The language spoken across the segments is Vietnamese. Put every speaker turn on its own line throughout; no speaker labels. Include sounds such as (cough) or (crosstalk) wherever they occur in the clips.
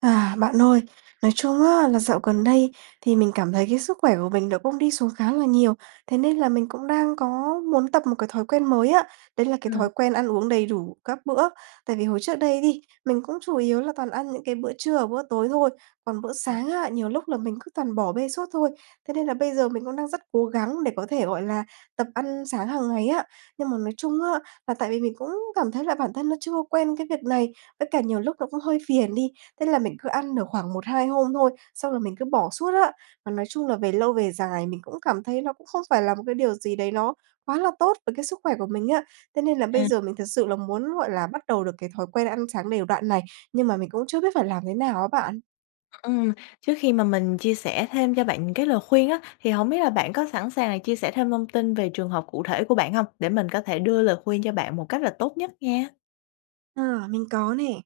À, bạn ơi, nói chung á là dạo gần đây thì mình cảm thấy cái sức khỏe của mình nó cũng đi xuống khá là nhiều, thế nên là mình cũng đang có muốn tập một cái thói quen mới á, đấy là cái
Ừm.
thói quen ăn uống đầy đủ các bữa. Tại vì hồi trước đây đi, mình cũng chủ yếu là toàn ăn những cái bữa trưa và bữa tối thôi, còn bữa
À.
sáng á, nhiều lúc là mình cứ toàn bỏ bê suốt thôi. Thế nên là bây giờ mình cũng đang rất cố gắng để có thể, gọi là, tập ăn sáng hàng ngày á. Nhưng mà nói chung á, là tại vì mình cũng cảm thấy là bản thân nó chưa có quen cái việc này, với cả nhiều lúc nó cũng hơi phiền đi. Thế là mình cứ ăn được khoảng 1-2 hôm thôi, xong rồi mình cứ bỏ suốt á. Và nói chung là về lâu về dài mình cũng cảm thấy nó cũng không phải là một cái điều gì đấy nó quá là tốt với cái sức khỏe của mình á. Thế nên là bây
À.
giờ mình thực sự là muốn, gọi là, bắt đầu được cái thói quen ăn sáng đều đặn này, nhưng mà mình cũng chưa biết phải làm thế nào á bạn.
Ờ, ừ, trước khi mà mình chia sẻ thêm cho bạn những cái lời khuyên á, thì hổng biết là bạn có sẵn sàng là chia sẻ thêm thông tin về trường hợp cụ thể của bạn hông? Để mình có thể đưa lời khuyên cho bạn một cách là tốt nhất nha.
Ờ, mình có nè!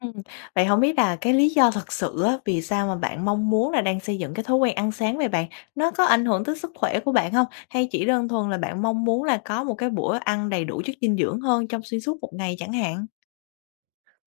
Ừm, vậy hổng biết là cái lý do thật sự á, vì sao mà bạn mong muốn là đang xây dựng cái thói quen ăn sáng vậy bạn? Nó có ảnh hưởng tới sức khỏe của bạn hông? Hay chỉ đơn thuần là bạn mong muốn là có một cái bữa ăn đầy đủ chất dinh dưỡng hơn trong xuyên suốt một ngày chẳng hạn?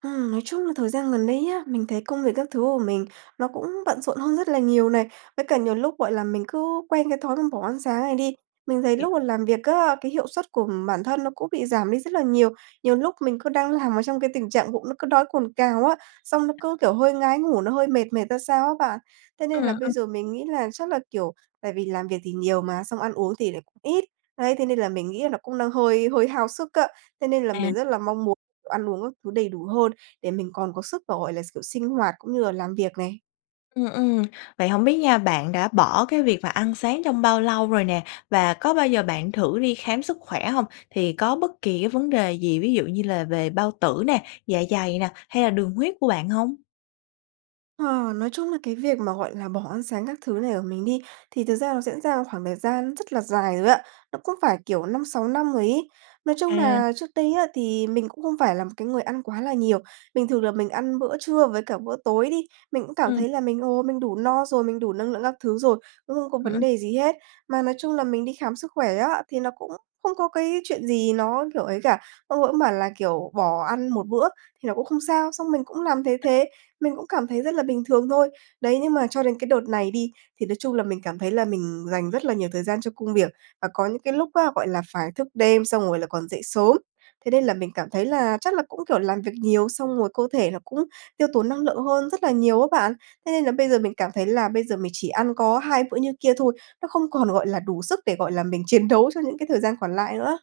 Ừm, nói chung là thời gian gần đây nhé, mình thấy công việc các thứ của mình nó cũng bận rộn hơn rất là nhiều này, với cả nhiều lúc, gọi là, mình cứ quen cái thói mà bỏ ăn sáng này đi. Mình thấy
Hiểu.
lúc mà làm việc á, cái hiệu suất của bản thân nó cũng bị giảm đi rất là nhiều. Nhiều lúc mình cứ đang làm ở trong cái tình trạng bụng nó cứ đói cồn cào á, xong nó cứ, kiểu, hơi ngái ngủ nó hơi mệt mệt ra sao á bạn. Thế
Ừ,
nên là bây
ư.
giờ mình nghĩ là chắc là, kiểu, tại vì làm việc thì nhiều mà, xong ăn uống thì lại ít, đấy, thế nên là mình nghĩ là nó cũng đang hơi hơi hao sức á. Thế nên là
À.
mình rất là mong muốn ăn uống các thứ đầy đủ hơn để mình còn có sức và, gọi là, kiểu sinh hoạt cũng như là làm việc này.
Ừ, ừ, vậy hổng biết nha, bạn đã bỏ cái việc mà ăn sáng trong bao lâu rồi nè, và có bao giờ bạn thử đi khám sức khỏe hông? Thì có bất kỳ cái vấn đề gì, ví dụ như là về bao tử nè, dạ dày nè, hay là đường huyết của bạn hông?
Ờ, nói chung là, cái việc mà, gọi là, bỏ ăn sáng các thứ này của mình đi, thì thực ra nó diễn ra khoảng thời gian rất là dài rồi á, nó cũng phải, kiểu, 5, 6 năm ấy. Nói chung
À.
nà trước đây á thì mình cũng không phải là một cái người ăn quá là nhiều. Bình thường là mình ăn bữa trưa với cả bữa tối đi, mình cũng cảm
Ừ.
thấy là mình, ồ, mình đủ no rồi, mình đủ năng lượng các thứ rồi, cũng không có
Ừ, ư.
vấn đề gì hết. Mà nói chung là mình đi khám sức khỏe á, thì nó cũng không có cái chuyện gì nó, kiểu, ấy cả, ông ấy bảo là, kiểu, bỏ ăn một bữa thì nó cũng không sao, xong mình cũng làm thế thế, mình cũng cảm thấy rất là bình thường thôi. Đấy, nhưng mà cho đến cái đợt này đi, thì nói chung là mình cảm thấy là mình dành rất là nhiều thời gian cho công việc, và có những cái lúc á, gọi là, phải thức đêm xong rồi là còn dậy sớm, thế nên là mình cảm thấy là chắc là cũng, kiểu, làm việc nhiều xong rồi cơ thể nó cũng tiêu tốn năng lượng hơn rất là nhiều á bạn. Thế nên là bây giờ mình cảm thấy là bây giờ mình chỉ ăn có hai bữa như kia thôi, nó không còn, gọi là, đủ sức để, gọi là, mình chiến đấu cho những cái thời gian còn lại nữa.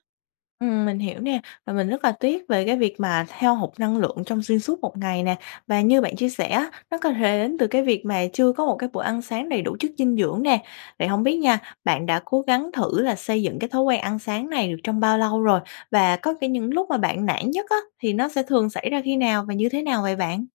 Ừm, mình hiểu nè. Và mình rất là tiếc về cái việc mà hao hụt năng lượng trong xuyên suốt một ngày nè. Và như bạn chia sẻ á, nó có thể đến từ cái việc mà chưa có một cái bữa ăn sáng đầy đủ chất dinh dưỡng nè. Vậy hông biết nha, bạn đã cố gắng thử là xây dựng cái thói quen ăn sáng này được trong bao lâu rồi? Và có cả những lúc mà bạn nản nhất á thì nó sẽ thường xảy ra khi nào? Và như thế nào vậy bạn?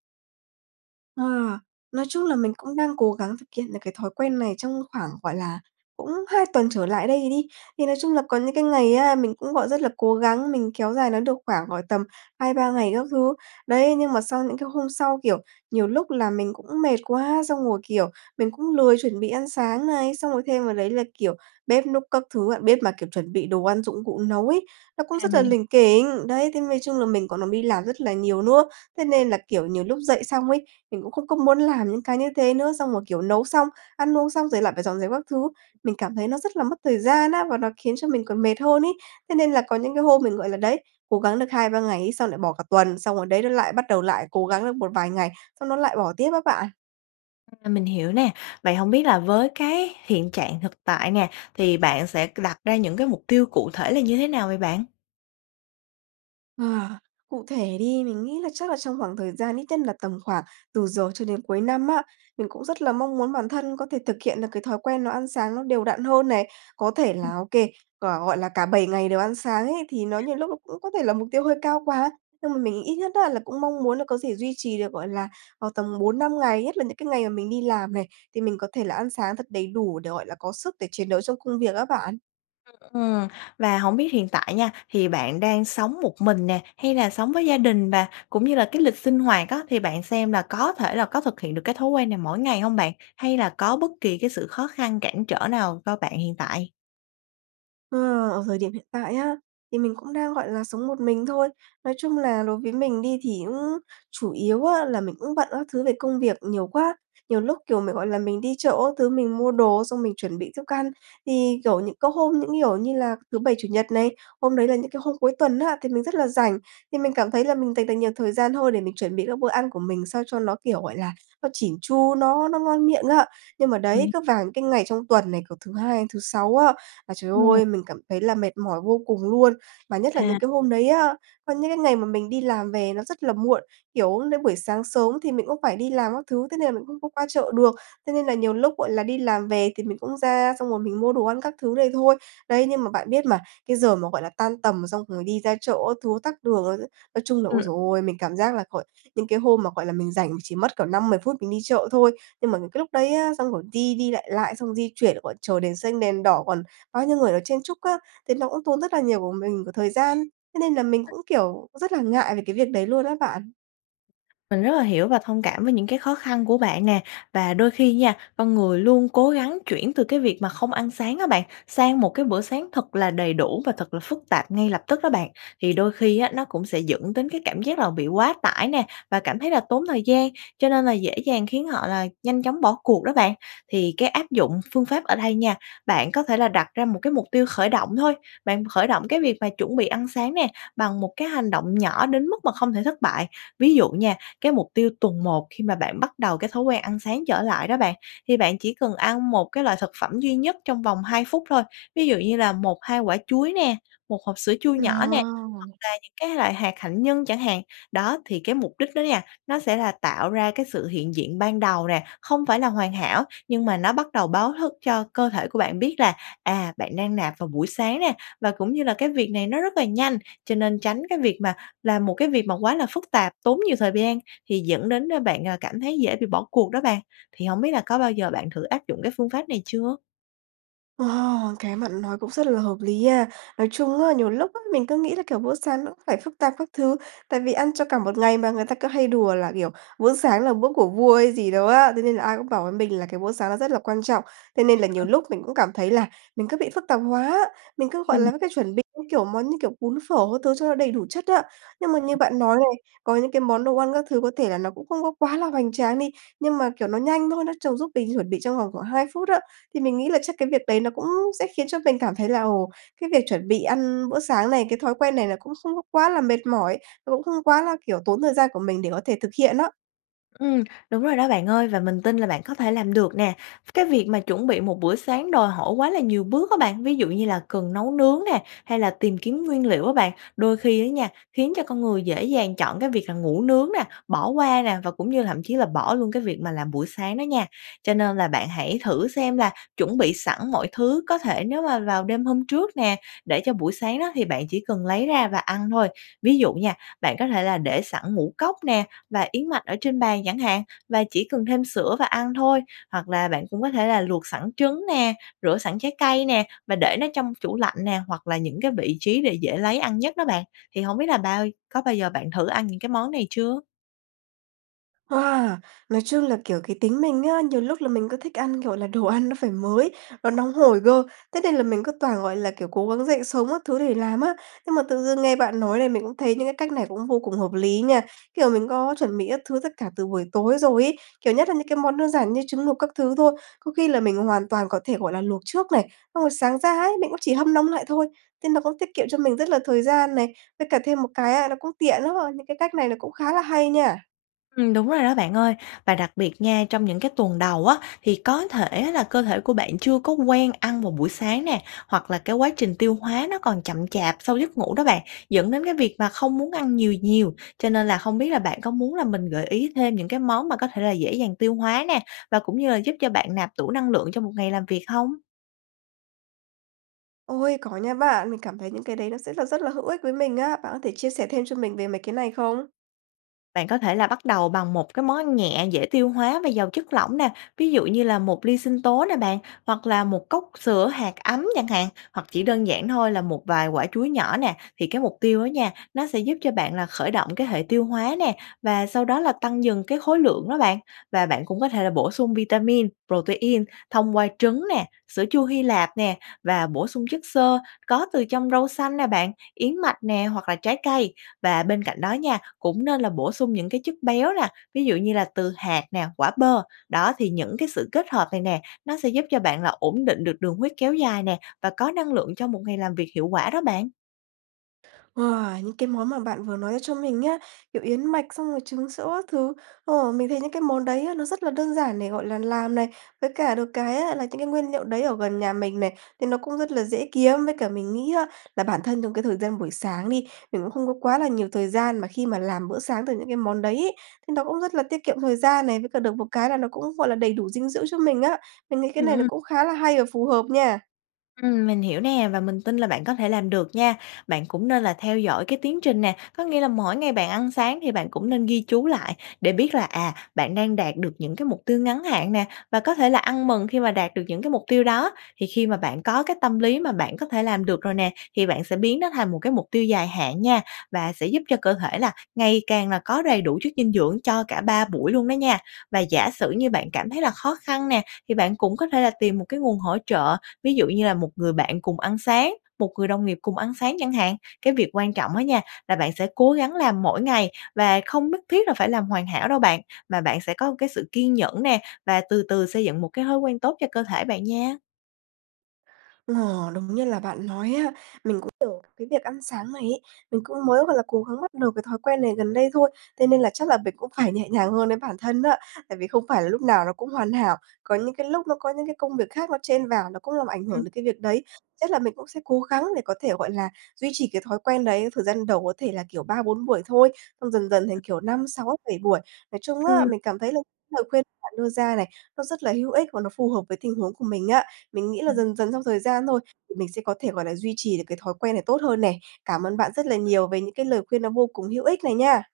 Ờ. Nói chung là mình cũng đang cố gắng thực hiện được cái thói quen này trong khoảng, gọi là, cũng 2 tuần trở lại đây đi. Thì nói chung là có những cái ngày á mình cũng, gọi, rất là cố gắng, mình kéo dài nó được khoảng, gọi, tầm 2, 3 ngày các thứ, đấy. Nhưng mà sau những cái hôm sau, kiểu, nhiều lúc là mình cũng mệt quá, xong rồi, kiểu, mình cũng lười chuẩn bị ăn sáng này, xong rồi thêm vào đấy là, kiểu, bếp núc các thứ á. Bếp mà, kiểu, chuẩn bị đồ ăn, dụng cụ nấu ấy, nó cũng
À,
rất là
mình hi
lỉnh kỉnh, đấy. Thế nói chung là mình còn làm đi làm rất là nhiều nữa, thế nên là, kiểu, nhiều lúc dậy xong ấy, mình cũng không có muốn làm những cái như thế nữa, xong rồi, kiểu, nấu xong, ăn uống xong, rồi là phải dọn dẹp các thứ, mình cảm thấy nó rất là mất thời gian á, và nó khiến cho mình còn mệt hơn ấy. Thế nên là có những cái hôm mình, gọi là, đấy, cố gắng được 2, 3 ngày ấy, xong lại bỏ cả tuần, xong rồi đấy nó lại bắt đầu lại cố gắng được một vài ngày, xong nó lại bỏ tiếp á bạn.
À, mình hiểu nè, vậy hổng biết là với cái hiện trạng thực tại nè, thì bạn sẽ c đặt ra những cái mục tiêu cụ thể là như thế nào vậy bạn?
Ờ, cụ thể đi, mình nghĩ là chắc là trong khoảng thời gian ít nhất nà tầm khoảng từ giờ cho đến cuối năm á, mình cũng rất là mong muốn bản thân có thể thực hiện được cái thói quen nó ăn sáng nó đều đặn hơn này. Có thể
Ừm.
là OK, là, gọi là, cả 7 ngày đều ăn sáng ấy thì nó nhiều lúc nó cũng có thể là mục tiêu hơi cao quá, nhưng mà mình ít nhất á là cũng mong muốn là có dễ duy trì được, gọi là, vào tầm 4-5 ngày, nhất là những cái ngày mà mình đi làm này, thì mình có thể là ăn sáng thật đầy đủ để, gọi là, có sức để chiến đấu trong công việc á bạn.
Ưm, ừ, và hổng biết hiện tại nha thì bạn đang sống một mình nè hay là sống với gia đình? Và cũng như là cái lịch sinh hoạt á thì bạn xem là có thể là có thực hiện được cái thói quen này mỗi ngày hông bạn? Hay là có bất kỳ cái sự khó khăn cản trở nào cho bạn hiện tại?
Ờ, ở thời điểm hiện tại á, thì mình cũng đang, gọi là, sống một mình thôi. Nói chung nà đối với mình đi thì cũng chủ yếu á là mình cũng bận các thứ về công việc nhiều quá. Nhiều lúc, kiểu, mình, gọi là, mình đi chợ các thứ mình mua đồ á xong mình chuẩn bị thức ăn. Thì, kiểu, những có hôm những, kiểu như là, thứ Bảy, Chủ nhật này, hôm đấy là những cái hôm cuối tuần á, thì mình rất là rảnh thì mình cảm thấy là mình dành được nhiều thời gian thôi để mình chuẩn bị các bữa ăn của mình sao cho nó, kiểu, gọi là, nó chỉn chu, nó nó ngon miệng á. Nhưng mà đấy,
Ừm.
cứ vàng cái ngày trong tuần này, kiểu, thứ Hai đến thứ Sáu á là, trời
Ừm.
ơi, mình cảm thấy là mệt mỏi vô cùng luôn. Và nhất là
À.
những cái hôm đấy á, có những cái ngày mà mình đi làm về nó rất là muộn, kiểu, đến buổi sáng sớm thì mình cũng phải đi làm các thứ, thế nên là mình không có qua chợ được, thế nên là nhiều lúc, gọi là, đi làm về thì mình cũng ra, xong rồi mình mua đồ ăn các thứ đây thôi. Đấy, nhưng mà bạn biết mà, cái giờ mà, gọi là, tan tầm xong rồi đi ra chợ các thứ tắc đường á chứ, nói chung là, ôi,
Ừ.
trời ơi, mình cảm giác là gọi những cái hôm mà, gọi là, mình rảnh mình chỉ mất cỡ 5-10 phút mình đi chợ thôi, nhưng mà những cái lúc đấy á, xong rồi đi đi lại lại, xong rồi đi chuyển rồi còn chờ đền xanh, đèn đỏ, còn bao nhiêu người, ờ, chen chúc á, thế nó cũng tốn rất là nhiều của mình của thời gian, thế nên là mình cũng, kiểu, rất là ngại về cái việc đấy luôn á bạn.
Mình rất là hiểu và thông cảm với những cái khó khăn của bạn nè. Và đôi khi nha, con người luôn cố gắng chuyển từ cái việc mà không ăn sáng á bạn, sang một cái bữa sáng thật là đầy đủ và thật là phức tạp ngay lập tức đó bạn, thì đôi khi á nó cũng sẽ dẫn đến cái cảm giác là bị quá tải nè, và cảm thấy là tốn thời gian, cho nên là dễ dàng khiến họ là nhanh chóng bỏ cuộc đó bạn. Thì cái áp dụng phương pháp ở đây nha, bạn có thể là đặt ra một cái mục tiêu khởi động thôi, bạn khởi động cái việc mà chuẩn bị ăn sáng nè, bằng một cái hành động nhỏ đến mức mà không thể thất bại. Ví dụ nha, cái mục tiêu tuần 1 khi mà bạn bắt đầu cái thói quen ăn sáng trở lại đó bạn, thì bạn chỉ cần ăn một cái loại thực phẩm duy nhất trong vòng 2 phút thôi, ví dụ như là 1, 2 quả chuối nè, 1 hộp sữa chua nhỏ nè, hoặc
À!
là những cái loại hạt hạnh nhân chẳng hạn. Đó, thì cái mục đích đó nha, nó sẽ là tạo ra cái sự hiện diện ban đầu nè, không phải là hoàn hảo, nhưng mà nó bắt đầu báo thức cho cơ thể của bạn biết là, à, bạn đang nạp vào buổi sáng nè và cũng như là cái việc này nó rất là nhanh, cho nên tránh cái việc mà làm một cái việc mà quá là phức tạp, tốn nhiều thời v gian thì dẫn đến, a, bạn, à, cảm thấy dễ bị bỏ cuộc đó bạn. Thì hổng biết là có bao giờ bạn thử áp dụng cái phương pháp này chưa?
Ồ, cái bạn nói cũng rất là hợp lý a! Nói chung á, nhiều lúc á, mình cứ nghĩ là, kiểu, bữa sáng nó cũng phải phức tạp các thứ, tại vì ăn cho cả một ngày mà người ta cứ hay đùa là, kiểu, bữa sáng là bữa của vua hay gì đó á, thế nên là ai cũng bảo với mình là cái bữa sáng nó rất là quan trọng. Thế nên là nhiều
(unintelligible)
lúc mình cũng cảm thấy là mình cứ bị phức tạp hóa, mình cứ, gọi
Mình
là, có cái chuẩn bị, như kiểu, món, như kiểu, bún phở các thứ cho nó đầy đủ chất á. Nhưng mà như bạn nói này, có những cái món đồ ăn các thứ có thể là nó cũng không có quá là hoành tráng đi, nhưng mà kiểu nó nhanh thôi, nó trong giúp mình chuẩn bị trong vòng khoảng 2 phút á. Thì mình nghĩ là chắc cái việc đấy nó cũng sẽ khiến cho mình cảm thấy là, ồ, cái việc chuẩn bị ăn bữa sáng này, cái thói quen này nó cũng không có quá là mệt mỏi, nó cũng không quá là, kiểu, tốn thời gian của mình để có thể thực hiện á.
Ừm, đúng rồi đó bạn ơi, và mình tin là bạn có thể làm được nè. Cái việc mà chuẩn bị một bữa sáng đòi hỏi quá là nhiều bước á bạn, ví dụ như là cần nấu nướng nè, hay là tìm kiếm nguyên liệu á bạn, đôi khi á nha, khiến cho con người dễ dàng chọn cái việc là ngủ nướng nè, bỏ qua nè, và cũng như là thậm chí là bỏ luôn cái việc mà làm bữa sáng đó nha. Cho nên là bạn hãy thử xem là chuẩn bị sẵn mọi thứ có thể nếu mà vào đêm hôm trước nè, để cho buổi sáng đó thì bạn chỉ cần lấy ra và ăn thôi. Ví dụ nha, bạn có thể là để sẵn ngũ cốc nè, và yến mạch ở trên bàn chẳng hạn, và chỉ cần thêm sữa và ăn thôi, hoặc là bạn cũng có thể là luộc sẵn trứng nè, rửa sẵn trái cây nè, và để nó trong chủ lạnh nè, hoặc là những cái vị trí để dễ lấy ăn nhất đó bạn. Thì hổng biết là bao có bao giờ bạn thử ăn những cái món này chưa?
À, nói chung là, kiểu, cái tính mình á, nhiều lúc là mình cứ thích ăn, kiểu là, đồ ăn nó phải mới, nó nóng
Ừm.
hổi cơ, thế nên là mình cứ toàn, gọi là, kiểu, cố gắng dậy sớm các thứ để làm á. Nhưng mà tự dưng nghe bạn nói là mình cũng thấy những cái cách này cũng vô cùng hợp lý nha, kiểu, mình có chuẩn bị các thứ tất cả từ buổi tối rồi ấy. Kiểu, nhất là những cái món đơn giản như trứng luộc các thứ thôi, có khi là mình hoàn toàn có thể, gọi là, luộc trước này, xong rồi sáng ra ấy, mình cũng chỉ hâm nóng lại thôi, nên là có tiết kiệm cho mình rất là thời gian này. Với cả thêm một cái á, nó cũng tiện lắm ha, những cái cách này nó cũng khá là hay nha.
Ừm, đúng rồi đó bạn ơi. Và đặc biệt nha, trong những cái tuần đầu á thì có thể á là cơ thể của bạn chưa có quen ăn vào buổi sáng nè, hoặc là cái quá trình tiêu hóa nó còn chậm chạp sau giấc ngủ đó bạn, dẫn đến cái việc mà không muốn ăn nhiều nhiều. Cho nên là không biết là bạn có muốn là mình gợi ý thêm những cái món mà có thể là dễ dàng tiêu hóa nè, và cũng như là giúp cho bạn nạp tủ năng lượng cho một ngày làm việc hông?
Ôi, có nha bạn! Mình cảm thấy những cái đấy nó sẽ rất là rất là hữu ích với mình á. Bạn có thể chia sẻ thêm cho mình về mấy cái này không?
Bạn có thể là bắt đầu bằng một cái món ăn nhẹ dễ tiêu hóa và giàu chất lỏng nè, ví dụ như là một ly sinh tố nè bạn, hoặc là một cốc sữa hạt ấm chẳng hạn, hoặc chỉ đơn giản thôi là một vài quả chuối nhỏ nè. Thì cái mục tiêu đó nha, nó sẽ giúp cho bạn là khởi động cái hệ tiêu hóa nè, và sau đó là tăng dần cái khối lượng đó bạn. Và bạn cũng có thể là bổ sung vitamin, protein thông qua trứng nè, sữa chua Hy Lạp nè, và bổ sung chất xơ có từ trong rau xanh nè bạn, yến mạch nè hoặc là trái cây. Và bên cạnh đó nha, cũng nên là bổ sung những cái chất béo nà, ví dụ như là từ hạt nè, quả bơ. Đó, thì những cái sự kết hợp này nè, nó sẽ giúp cho bạn là ổn định được đường huyết kéo dài nè và có năng lượng cho một ngày làm việc hiệu quả đó bạn.
Wow! Những cái món mà bạn vừa nói ra cho mình nhá, kiểu, yến mạch xong rồi trứng sữa các thứ. Ồ, mình thấy những cái món đấy á, nó rất là đơn giản để, gọi là, làm này, với cả được cái á là những cái nguyên liệu đấy ở gần nhà mình này, thì nó cũng rất là dễ kiếm. Với cả mình nghĩ á, là bản thân trong cái thời gian buổi sáng đi, mình cũng không có quá là nhiều thời gian mà khi mà làm bữa sáng từ những cái món đấy ấy, thì nó cũng rất là tiết kiệm thời gian này, với cả được một cái là nó cũng, gọi là, đầy đủ dinh dưỡng cho mình á. Mình nghĩ cái
Ừ,
này nó
ưm.
cũng khá là hay và phù hợp nha.
Ừm, mình hiểu nè. Và mình tin là bạn có thể làm được nha. Bạn cũng nên là theo dõi cái tiến trình nè, có nghĩa là mỗi ngày bạn ăn sáng thì bạn cũng nên ghi chú lại để biết là, à, bạn đang đạt được những cái mục tiêu ngắn hạn nè, và có thể là ăn mừng khi mà đạt được những cái mục tiêu đó. Thì khi mà bạn có cái tâm lý mà bạn có thể làm được rồi nè, thì bạn sẽ biến nó thành một cái mục tiêu dài hạn nha, và sẽ giúp cho cơ thể là ngày càng là có đầy đủ chất dinh dưỡng cho cả 3 buổi luôn đó nha. Và giả sử như bạn cảm thấy là khó khăn nè, thì bạn cũng có thể là tìm một cái nguồn hỗ trợ, ví dụ như là một người bạn cùng ăn sáng, một người đồng nghiệp cùng ăn sáng chẳng hạn. Cái việc quan trọng á nha là bạn sẽ cố gắng làm mỗi ngày và không nhất thiết là phải làm hoàn hảo đâu bạn, mà bạn sẽ có cái sự kiên nhẫn nè và từ từ xây dựng một cái thói quen tốt cho cơ thể bạn nha.
Ờ, đúng như là bạn nói á, mình cũng tưởng cái việc ăn sáng này ấy, mình cũng mới, gọi là, cố gắng bắt được cái thói quen này gần đây thôi. Thế nên là chắc là mình cũng phải nhẹ nhàng hơn với bản thân á, tại vì không phải là lúc nào nó cũng hoàn hảo. Có những cái lúc nó có những cái công việc khác nó chen vào nó cũng làm ảnh hưởng
Ừm.
đến cái việc đấy. Chắc là mình cũng sẽ cố gắng để có thể, gọi là, duy trì cái thói quen đấy, thời gian đầu có thể là, kiểu, 3, 4 buổi thôi. Xong dần dần thành kiểu, 5, 6, 7 buổi, nói chung á,
Ừm.
mình cảm thấy là cái lời khuyên bạn đưa ra này, nó rất là hữu ích và nó phù hợp với tình huống của mình á. Mình nghĩ là,
Ừm.
dần dần trong thời gian thôi, thì mình sẽ có thể, gọi là, duy trì được cái thói quen này tốt hơn nè. Cảm ơn bạn rất là nhiều về những cái lời khuyên nó vô cùng hữu ích này nha.